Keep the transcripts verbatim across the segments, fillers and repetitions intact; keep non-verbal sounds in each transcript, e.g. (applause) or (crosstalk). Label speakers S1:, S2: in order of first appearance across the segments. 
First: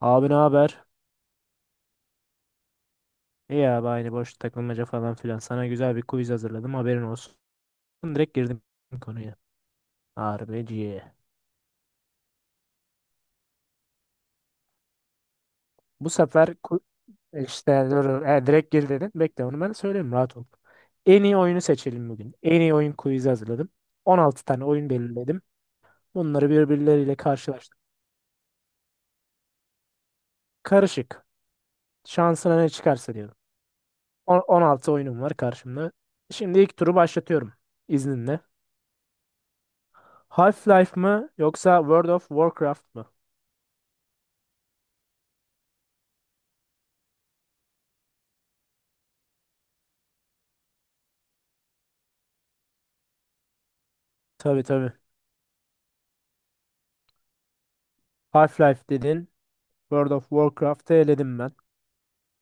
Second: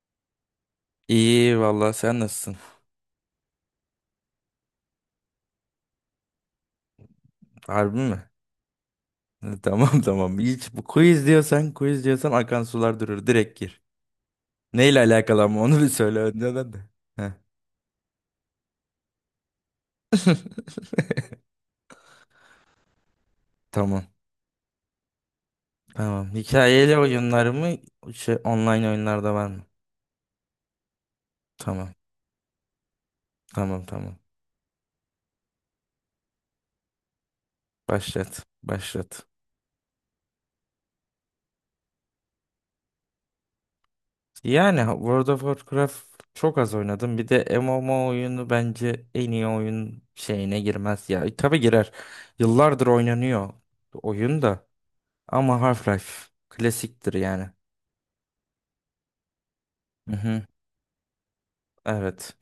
S1: Abi ne haber?
S2: İyi vallahi sen nasılsın?
S1: İyi abi aynı boş takılmaca falan filan. Sana güzel bir quiz hazırladım haberin olsun.
S2: Harbi mi? (laughs)
S1: Direkt girdim konuya.
S2: Ha, Tamam, tamam. Hiç bu
S1: Harbiciye.
S2: quiz diyorsan, quiz diyorsan akan sular durur. Direkt gir. Neyle alakalı ama onu (laughs) bir
S1: Bu
S2: söyle
S1: sefer
S2: önceden de.
S1: ku-
S2: Heh.
S1: işte dur, e, direkt gir dedin. Bekle onu ben söyleyeyim rahat ol.
S2: (laughs)
S1: En iyi oyunu seçelim bugün. En iyi oyun quiz'i hazırladım.
S2: Tamam.
S1: on altı tane oyun belirledim.
S2: Tamam.
S1: Bunları
S2: Hikayeli
S1: birbirleriyle
S2: oyunlar mı?
S1: karşılaştım.
S2: Şey, online oyunlarda var mı?
S1: Karışık.
S2: Tamam.
S1: Şansına ne çıkarsa diyorum.
S2: Tamam, tamam.
S1: On- 16 oyunum var karşımda. Şimdi ilk turu başlatıyorum izninle.
S2: Başlat. Başlat.
S1: Half-Life mı yoksa World of Warcraft mı?
S2: Yani World of Warcraft çok az oynadım. Bir de M M O oyunu bence en iyi oyun şeyine girmez ya. E, Tabii girer. Yıllardır oynanıyor oyun
S1: Tabii
S2: da.
S1: tabii.
S2: Ama Half-Life klasiktir yani.
S1: Half-Life dedin. World of
S2: Mhm.
S1: Warcraft'ı eledim ben.
S2: Evet.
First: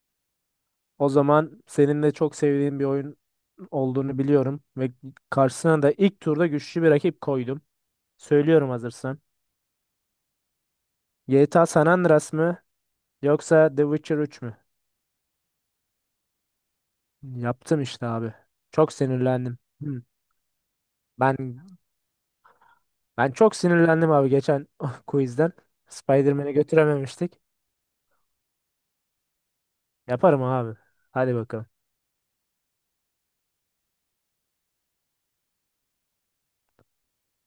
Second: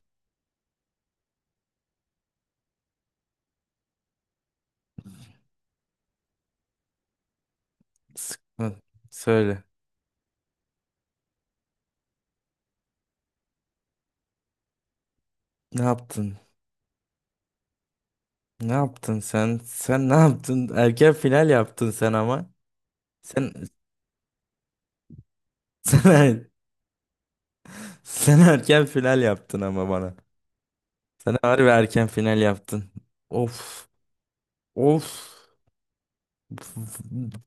S1: O zaman senin de çok sevdiğin bir oyun olduğunu biliyorum ve karşısına da ilk turda güçlü bir rakip koydum. Söylüyorum
S2: Sıkı-
S1: hazırsan.
S2: Söyle.
S1: G T A San Andreas mı yoksa The Witcher üç mü?
S2: Ne yaptın?
S1: Yaptım işte abi.
S2: Ne
S1: Çok
S2: yaptın
S1: sinirlendim.
S2: sen?
S1: Hmm.
S2: Sen ne yaptın? Erken
S1: Ben
S2: final yaptın sen ama.
S1: ben
S2: Sen
S1: çok
S2: (laughs)
S1: sinirlendim abi geçen (laughs) quizden.
S2: sen,
S1: Spider-Man'i götürememiştik.
S2: sen erken final yaptın ama bana.
S1: Yaparım abi. Hadi
S2: Sen harbi
S1: bakalım.
S2: erken final yaptın. Of. Of.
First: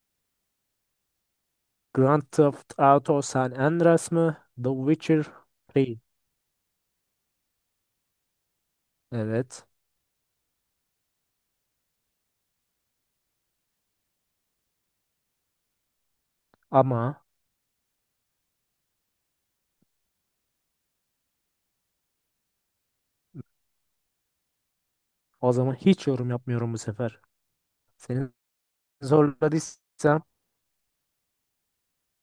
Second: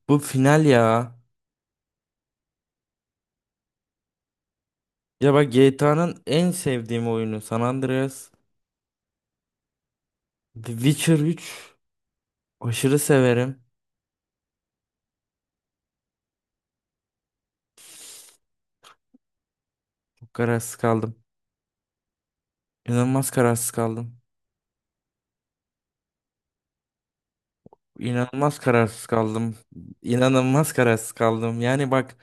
S2: Bu final ya.
S1: Grand Theft Auto San Andreas mı? The Witcher
S2: Ya bak,
S1: üç.
S2: G T A'nın en sevdiğim oyunu San Andreas.
S1: Evet.
S2: The Witcher üç aşırı severim.
S1: Ama
S2: Çok kararsız kaldım. İnanılmaz kararsız kaldım.
S1: o zaman hiç yorum yapmıyorum bu sefer. Seni
S2: İnanılmaz kararsız kaldım.
S1: zorladıysam
S2: İnanılmaz kararsız kaldım. Yani bak,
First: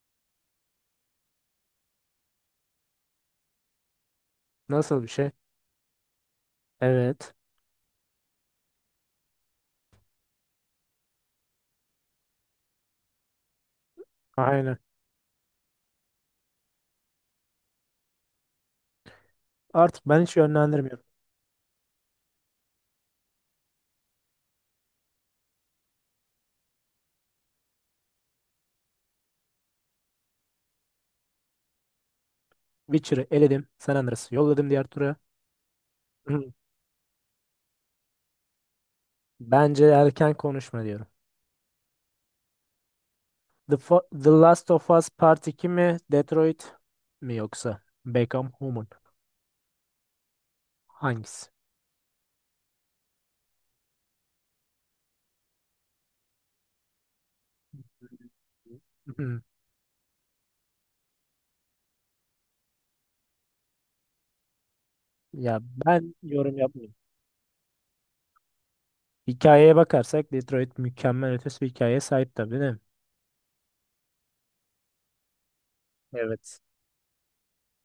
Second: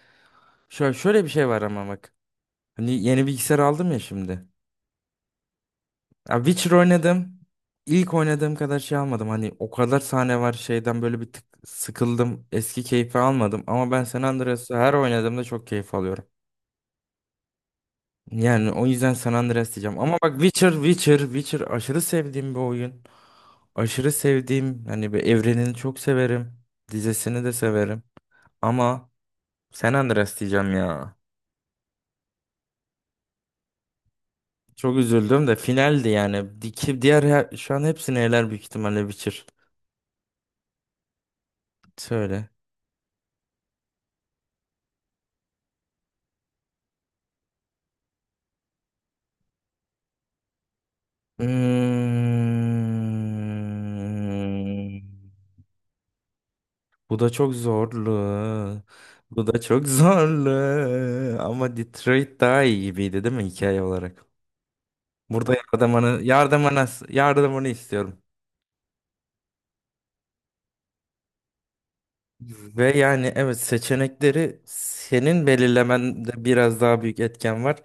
S2: şöyle, şöyle bir şey var ama bak. Hani yeni bilgisayar aldım ya şimdi.
S1: nasıl bir şey?
S2: Ya Witcher
S1: Evet.
S2: oynadım. İlk oynadığım kadar şey almadım. Hani o kadar sahne var şeyden böyle bir tık sıkıldım. Eski keyfi almadım. Ama ben San Andreas'ı
S1: Aynen.
S2: her oynadığımda çok keyif alıyorum. Yani o yüzden San Andreas diyeceğim.
S1: Artık
S2: Ama
S1: ben
S2: bak,
S1: hiç
S2: Witcher,
S1: yönlendirmiyorum.
S2: Witcher, Witcher aşırı sevdiğim bir oyun. Aşırı sevdiğim, hani bir evrenini çok severim, dizesini de severim. Ama San Andreas diyeceğim ya.
S1: Witcher'ı eledim. San Andreas'ı yolladım diğer
S2: Çok
S1: tura.
S2: üzüldüm de finaldi
S1: (clears throat) Hı.
S2: yani. Di- ki Diğer her- şu an hepsini eler büyük ihtimalle Witcher.
S1: Bence erken konuşma diyorum.
S2: Söyle.
S1: The, Fo- The Last of Us Part iki mi? Detroit mi yoksa? Become Human. Hangisi?
S2: Hmm. Bu da çok zorlu.
S1: (clears throat) Hı.
S2: Bu da çok (laughs) zorlu. Ama Detroit daha iyi gibiydi değil mi hikaye olarak? Burada
S1: Ya ben
S2: yardımını,
S1: yorum
S2: yardımını,
S1: yapmıyorum.
S2: yardımını istiyorum.
S1: Hikayeye bakarsak Detroit mükemmel ötesi bir hikayeye sahip tabii değil mi?
S2: Ve yani evet, seçenekleri senin belirlemende
S1: Evet.
S2: biraz daha büyük etken var.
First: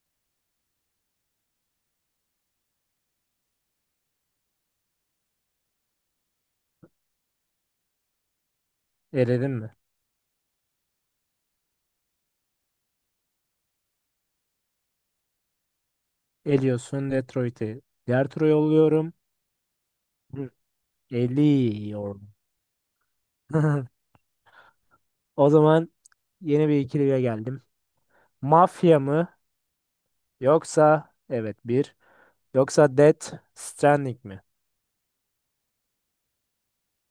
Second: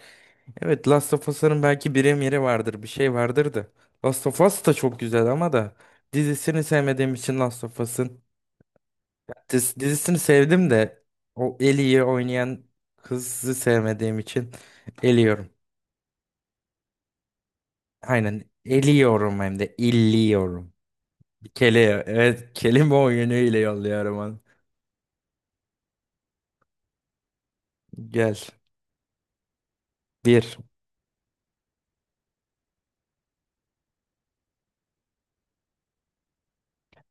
S2: Evet, Last of Us'ın belki yeri vardır, bir şey vardır da. Last of Us da çok güzel ama da dizisini sevmediğim için, Last of Us'ın
S1: Eledim mi?
S2: diz- dizisini sevdim de o Ellie'yi oynayan kızı sevmediğim için eliyorum.
S1: Ediyorsun Detroit'i. Diğer
S2: Aynen
S1: tura yolluyorum.
S2: eliyorum, hem de
S1: Hı.
S2: illiyorum. Bir kele,
S1: Eliyorum.
S2: evet, kelime oyunu ile
S1: (laughs)
S2: yolluyorum onu.
S1: O zaman yeni bir ikiliye geldim.
S2: Gel.
S1: Mafya mı?
S2: Bir.
S1: Yoksa evet bir. Yoksa Death Stranding mi?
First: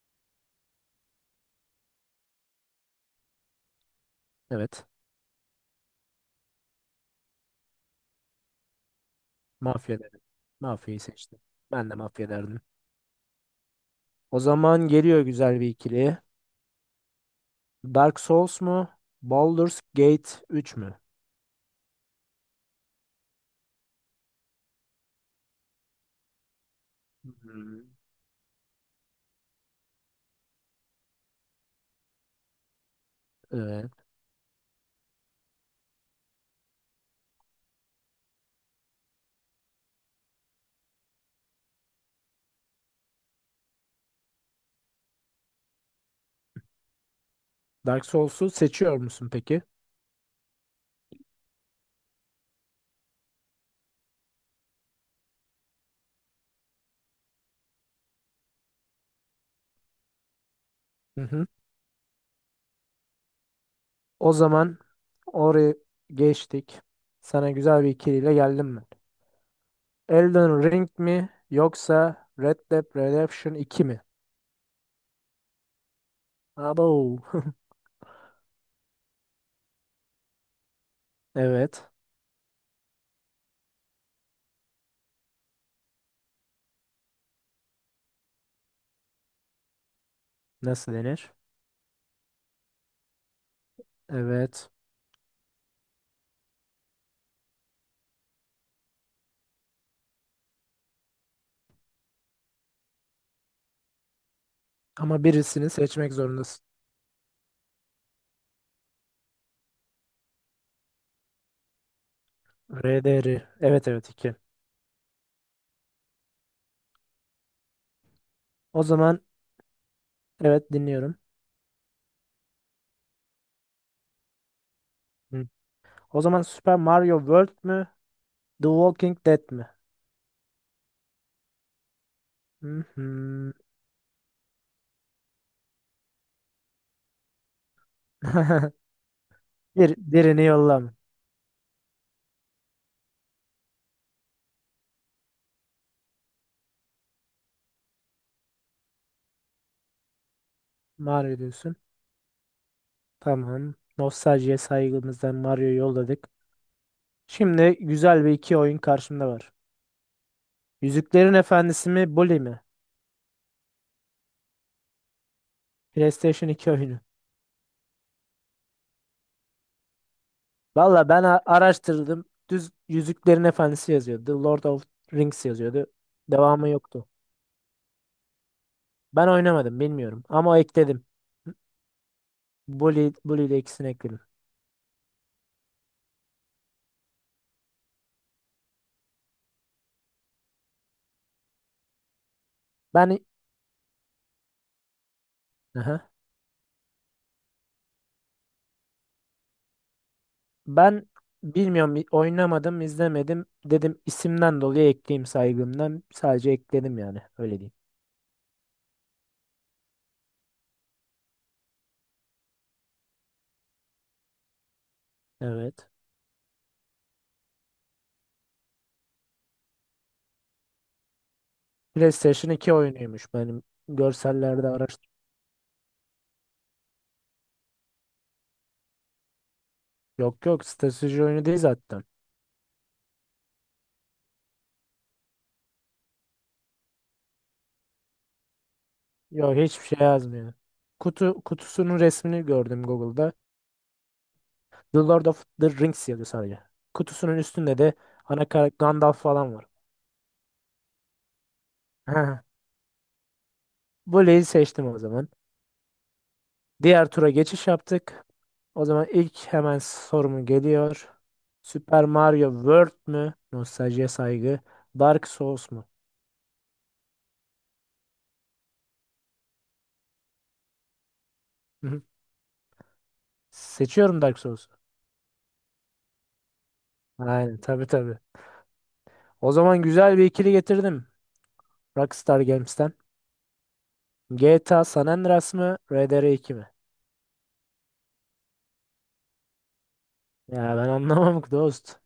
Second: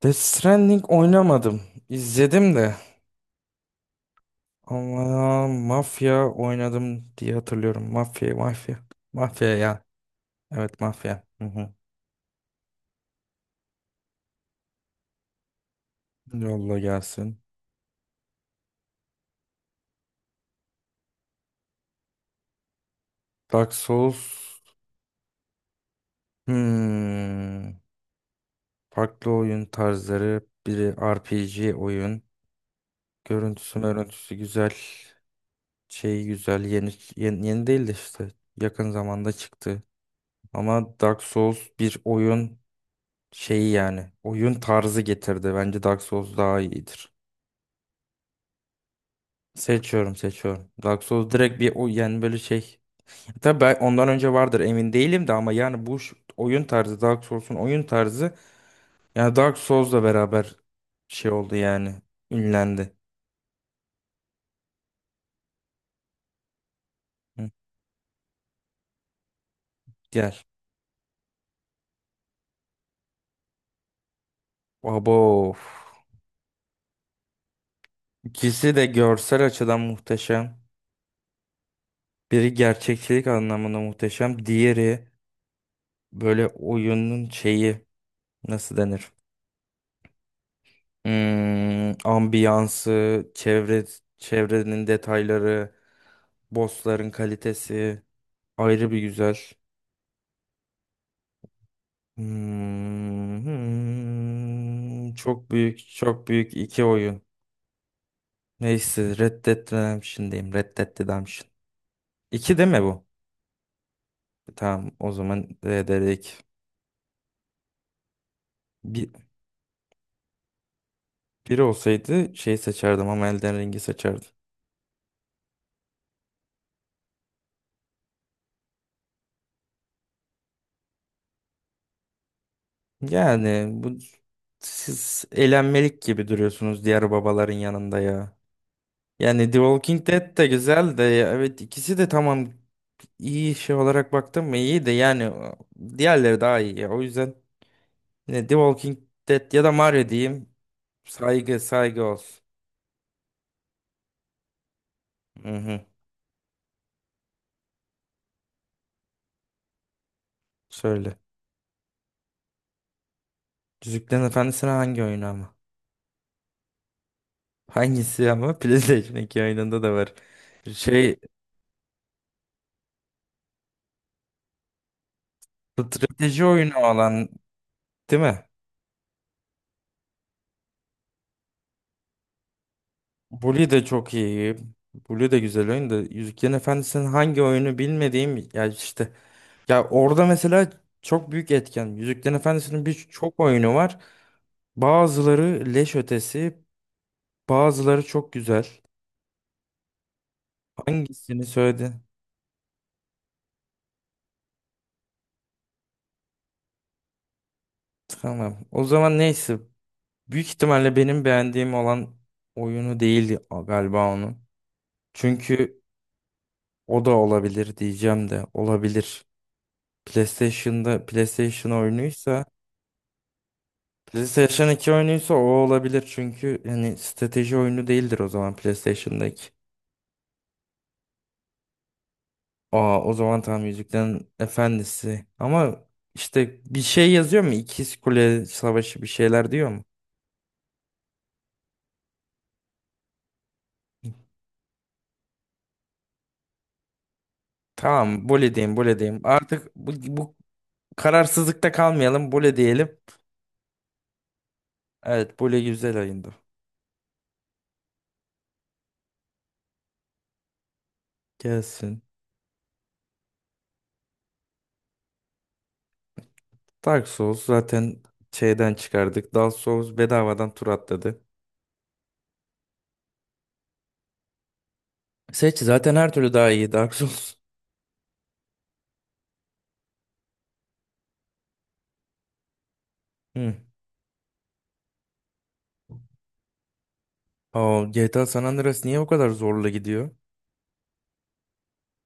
S2: Death Stranding oynamadım. İzledim de.
S1: Evet.
S2: Ama mafya oynadım diye hatırlıyorum. Mafya, mafya. Mafya ya.
S1: Mafya dedim.
S2: Evet,
S1: Mafyayı
S2: mafya.
S1: seçtim.
S2: Hı hı.
S1: Ben de mafya derdim. O zaman geliyor güzel bir ikili.
S2: Yolla gelsin.
S1: Dark Souls mu? Baldur's Gate üç mü?
S2: Dark Souls. Hmm.
S1: Hı.
S2: Farklı oyun tarzları. Biri R P G oyun. Görüntüsü
S1: Evet.
S2: görüntüsü güzel. Şey güzel. Yeni, yeni, yeni değil de işte. Yakın zamanda çıktı. Ama Dark Souls bir oyun şeyi yani. Oyun tarzı getirdi. Bence Dark Souls daha iyidir.
S1: Dark Souls'u seçiyor musun peki?
S2: Seçiyorum, seçiyorum. Dark Souls direkt bir o yani, böyle şey. Tabii ben ondan önce vardır emin değilim de ama yani bu ş- oyun tarzı, Dark Souls'un oyun tarzı, yani Dark Souls'la beraber
S1: Hı
S2: şey
S1: hı.
S2: oldu yani, ünlendi.
S1: O zaman oraya geçtik.
S2: Hı,
S1: Sana güzel bir ikiliyle geldim ben.
S2: gel.
S1: Elden Ring mi yoksa Red Dead Redemption iki mi?
S2: Abo.
S1: Abo. (laughs)
S2: İkisi de görsel açıdan muhteşem.
S1: Evet.
S2: Biri gerçekçilik anlamında muhteşem. Diğeri böyle oyunun şeyi, nasıl denir?
S1: Nasıl denir?
S2: Hmm, ambiyansı, çevre,
S1: Evet.
S2: çevrenin detayları. Bossların kalitesi ayrı bir güzel. Hmm, hmm.
S1: Ama
S2: Çok
S1: birisini
S2: büyük,
S1: seçmek
S2: çok büyük
S1: zorundasın.
S2: iki oyun. Neyse, Red Dead Redemption'dayım. Red Dead Redemption. İki değil mi bu?
S1: R D R. Evet evet iki.
S2: Tamam, o zaman R D R iki.
S1: O
S2: Bir,
S1: zaman evet dinliyorum.
S2: biri olsaydı şey seçerdim, ama Elden Ring'i seçerdim.
S1: Hı. O zaman Super Mario World mü? The Walking Dead mi? Hı hı.
S2: Yani bu, siz elenmelik gibi duruyorsunuz diğer babaların yanında ya.
S1: (laughs)
S2: Yani The
S1: Bir,
S2: Walking Dead
S1: birini
S2: de
S1: yollam.
S2: güzel de ya, evet, ikisi de tamam. İyi şey olarak baktım mı iyi de yani, e, diğerleri daha iyi ya. O yüzden ne The Walking Dead ya da Mario diyeyim.
S1: Mario
S2: Saygı,
S1: diyorsun.
S2: saygı olsun.
S1: Tamam. Nostaljiye saygımızdan
S2: Hı
S1: Mario'yu
S2: hı.
S1: yolladık. Şimdi güzel bir iki oyun karşımda var.
S2: Söyle.
S1: Yüzüklerin Efendisi mi? Bully mi?
S2: Yüzüklerin Efendisi'ne hangi oyunu ama?
S1: PlayStation iki oyunu.
S2: Hangisi ama? (laughs) PlayStation iki oyununda da var.
S1: Valla
S2: Şey
S1: ben a- araştırdım. Düz Yüzüklerin Efendisi yazıyordu. The Lord of Rings yazıyordu.
S2: Strateji
S1: Devamı
S2: oyunu
S1: yoktu.
S2: olan değil mi?
S1: Ben oynamadım bilmiyorum ama ekledim. Bully, Bully ile
S2: Bully de
S1: ikisini
S2: çok
S1: ekledim.
S2: iyi. Bully de güzel oyun da, Yüzüklerin Efendisi'nin hangi oyunu bilmediğim ya işte, ya orada mesela çok büyük etken. Yüzüklerin Efendisi'nin
S1: Ben
S2: birçok oyunu var. Bazıları leş
S1: Aha.
S2: ötesi, bazıları çok güzel.
S1: Ben
S2: Hangisini söyledin?
S1: bilmiyorum, i- oynamadım, izlemedim, dedim isimden dolayı ekleyeyim, saygımdan sadece ekledim, yani öyle diyeyim.
S2: Tamam. O zaman neyse. Büyük ihtimalle benim beğendiğim olan oyunu değildi galiba onun. Çünkü
S1: Evet.
S2: o da olabilir diyeceğim, de olabilir. PlayStation'da, PlayStation oyunuysa,
S1: PlayStation iki oyunuymuş benim görsellerde
S2: PlayStation iki
S1: araştır.
S2: oyunuysa o olabilir, çünkü yani strateji oyunu değildir o zaman PlayStation'daki.
S1: Yok yok strateji oyunu değil zaten.
S2: Aa, o zaman tam Yüzüklerin Efendisi. Ama işte bir şey yazıyor mu? İkiz Kule Savaşı bir şeyler
S1: Yok
S2: diyor mu?
S1: hiçbir şey yazmıyor. Kutu kutusunun resmini gördüm Google'da. The Lord of the Rings yazıyor sadece. Kutusunun üstünde de
S2: Tamam,
S1: ana
S2: böyle diyeyim,
S1: karakter
S2: böyle
S1: Gandalf
S2: diyeyim.
S1: falan var.
S2: Artık bu, bu kararsızlıkta kalmayalım,
S1: (laughs)
S2: böyle diyelim.
S1: Bully'yi seçtim o zaman.
S2: Evet, böyle güzel ayında.
S1: Diğer tura geçiş yaptık. O zaman ilk hemen sorumu geliyor.
S2: Gelsin.
S1: Super Mario World mü? Nostaljiye saygı. Dark Souls mu?
S2: Dark Souls zaten şeyden çıkardık. Dark Souls bedavadan tur atladı.
S1: Hı hı. Seçiyorum Dark Souls'u.
S2: Seç, zaten her türlü daha iyi Dark Souls.
S1: Aynen tabii tabii. O zaman güzel bir ikili getirdim. Rockstar Games'ten.
S2: Hı.
S1: G T A San Andreas mı? R D R iki mi?
S2: Aa, G T A San Andreas niye o kadar zorla gidiyor?
S1: Ya ben anlamam ki dost.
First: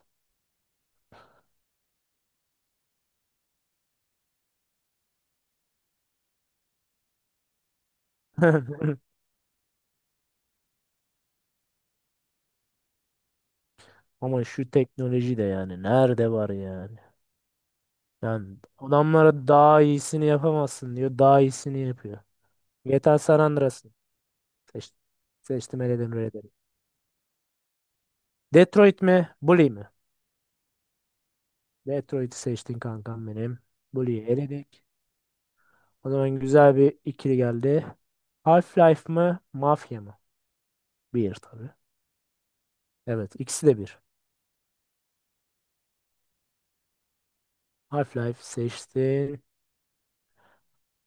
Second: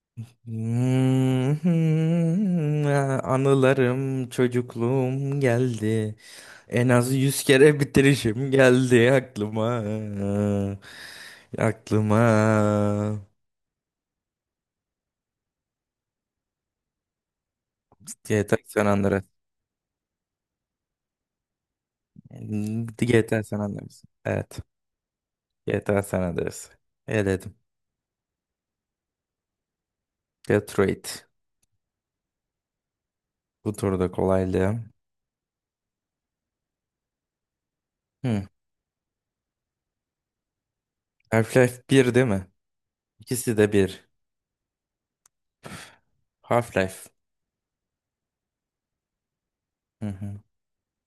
S2: Hmm, (laughs) anılarım, çocukluğum geldi. En az yüz kere bitirişim
S1: (laughs)
S2: geldi aklıma. Aklıma.
S1: Ama şu teknoloji de yani nerede var yani?
S2: G T A
S1: Yani
S2: San Andreas.
S1: adamlara daha iyisini yapamazsın diyor. Daha iyisini yapıyor.
S2: Hmm,
S1: G T A San
S2: G T A San
S1: Andreas.
S2: Andreas. Evet.
S1: Seç, seçtim
S2: G T A
S1: eledim
S2: San
S1: eledim.
S2: Andreas. Eledim.
S1: Detroit mi? Bully mi?
S2: Detroit.
S1: Detroit'i seçtin kankam benim.
S2: Bu turda
S1: Bully'yi
S2: kolaylığı.
S1: eledik. O zaman güzel bir ikili geldi.
S2: Hmm.
S1: Half-Life mı? Mafya mı? Bir tabii.
S2: Half-Life bir değil mi?
S1: Evet
S2: İkisi
S1: ikisi
S2: de
S1: de bir.
S2: bir. Half-Life.
S1: Half-Life seçtin.
S2: Hı hı.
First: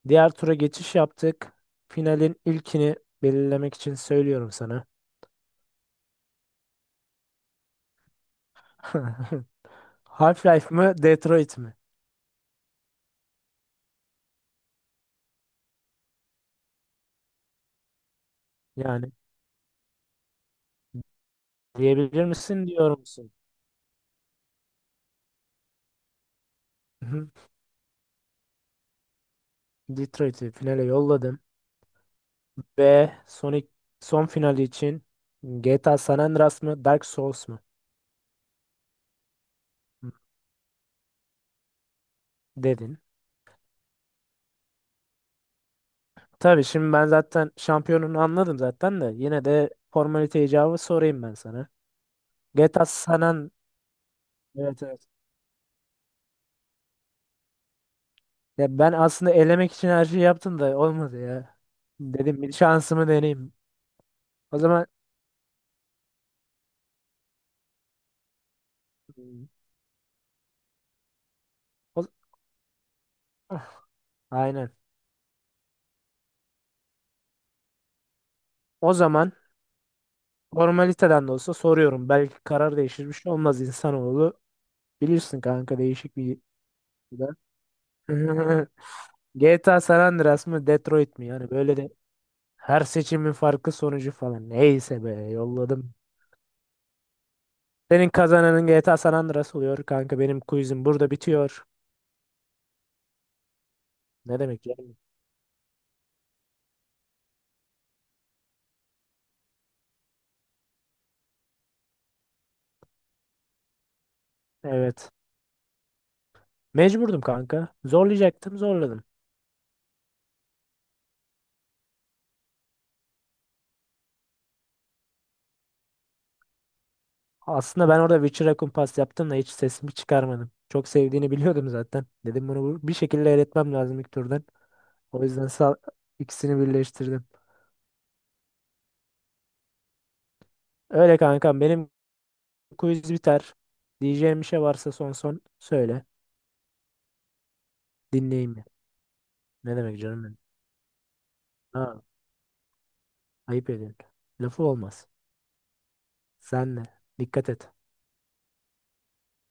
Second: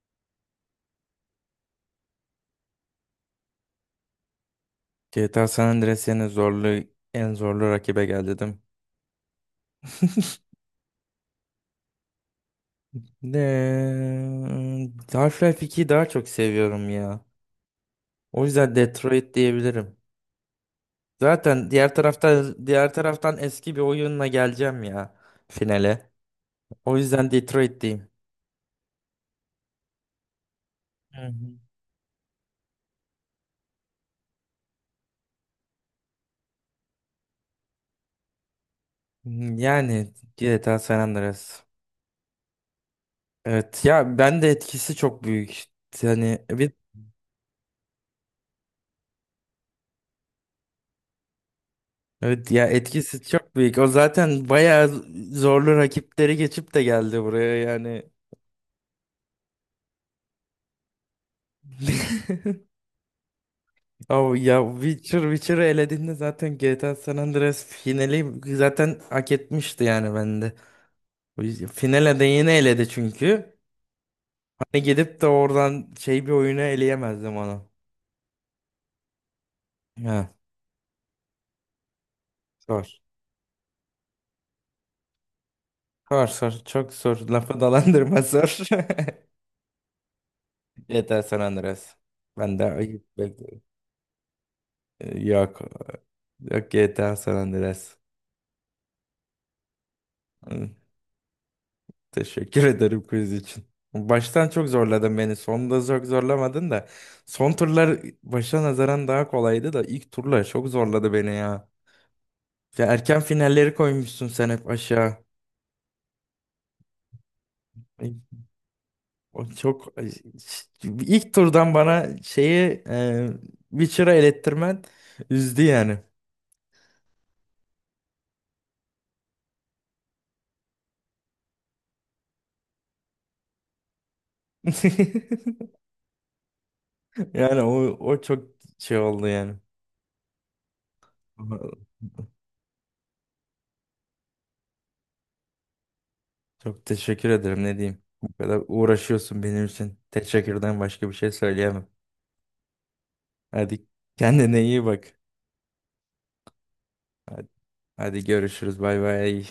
S1: Diğer tura geçiş yaptık. Finalin ilkini belirlemek için söylüyorum sana.
S2: G T A San Andreas yine zorlu, en zorlu rakibe geldi değil mi?
S1: (laughs) Half-Life mı? Detroit mi?
S2: Ne? Half-Life ikiyi daha çok seviyorum ya. O yüzden
S1: Yani
S2: Detroit diyebilirim. Zaten diğer
S1: diyebilir
S2: taraftan
S1: misin
S2: diğer
S1: diyor musun?
S2: taraftan eski bir oyunla geleceğim ya finale. O
S1: Hı hı.
S2: yüzden Detroit diyeyim.
S1: Detroit'i finale
S2: Hı
S1: yolladım.
S2: hı.
S1: Ve Sonic son finali için G T A San Andreas mı Dark Souls mu? Hı,
S2: Yani G T A San Andreas.
S1: dedin.
S2: Evet ya, ben de etkisi çok büyük. Yani
S1: Tabii
S2: evet,
S1: şimdi ben zaten şampiyonunu anladım zaten de yine de formalite icabı sorayım ben sana.
S2: evet ya,
S1: GTA San
S2: etkisi
S1: An-
S2: çok büyük. O zaten
S1: Evet
S2: bayağı
S1: evet.
S2: zorlu rakipleri geçip de geldi buraya yani.
S1: Ya ben aslında elemek için her şeyi yaptım da olmadı ya. Dedim bir
S2: (laughs)
S1: şansımı deneyeyim.
S2: Abi
S1: O
S2: ya,
S1: zaman
S2: Witcher Witcher'ı elediğinde zaten G T A San Andreas finali zaten hak etmişti yani bende. O yüzden-
S1: o-
S2: finale de yine eledi çünkü.
S1: Ah, aynen.
S2: Hani gidip de oradan şey bir oyunu eleyemezdim onu.
S1: O zaman
S2: Ha,
S1: formaliteden de olsa soruyorum. Belki karar
S2: sor
S1: değişir bir şey olmaz insanoğlu. Bilirsin kanka değişik
S2: sor
S1: bir
S2: sor çok sor, lafı dalandırma zor.
S1: (laughs) G T A San Andreas mı Detroit
S2: G T A (laughs)
S1: mi?
S2: San
S1: Yani böyle de
S2: Andreas. Ben de
S1: her
S2: ayıp
S1: seçimin
S2: bekliyorum.
S1: farkı sonucu falan. Neyse be
S2: Yok.
S1: yolladım.
S2: Yok, G T A San Andreas.
S1: Senin kazananın G T A San Andreas oluyor kanka. Benim
S2: Hı.
S1: quizim burada bitiyor.
S2: Teşekkür ederim quiz için.
S1: Ne
S2: Baştan
S1: demek
S2: çok
S1: yani?
S2: zorladın beni. Sonunda çok zorlamadın da. Son turlar başa nazaran daha kolaydı da ilk turlar çok zorladı beni ya. Ya erken finalleri koymuşsun sen hep
S1: Evet.
S2: aşağı.
S1: Mecburdum kanka.
S2: Ay,
S1: Zorlayacaktım zorladım.
S2: O çok ay, ş- ilk turdan bana şeyi e, Witcher'a elettirmen üzdü yani.
S1: Aslında ben orada Witcher'a kumpas yaptım da hiç sesimi çıkarmadım. Çok sevdiğini biliyordum zaten. Dedim bunu bu- bir şekilde eletmem lazım ilk turdan. O yüzden
S2: (laughs)
S1: sağ, ikisini birleştirdim.
S2: Yani o, o çok şey oldu yani.
S1: Öyle kankam
S2: Ama
S1: benim quiz biter. Diyeceğim bir şey varsa son son söyle.
S2: Çok teşekkür ederim, ne diyeyim. Bu kadar
S1: Dinleyeyim.
S2: uğraşıyorsun benim
S1: Ne
S2: için.
S1: demek canım benim?
S2: Teşekkürden başka bir şey söyleyemem.
S1: Ha, ayıp
S2: Hadi,
S1: ediyorsun.
S2: kendine
S1: Lafı
S2: iyi
S1: olmaz.
S2: bak.
S1: Sen de.
S2: Hadi,
S1: Dikkat et.
S2: hadi görüşürüz. Bay bay.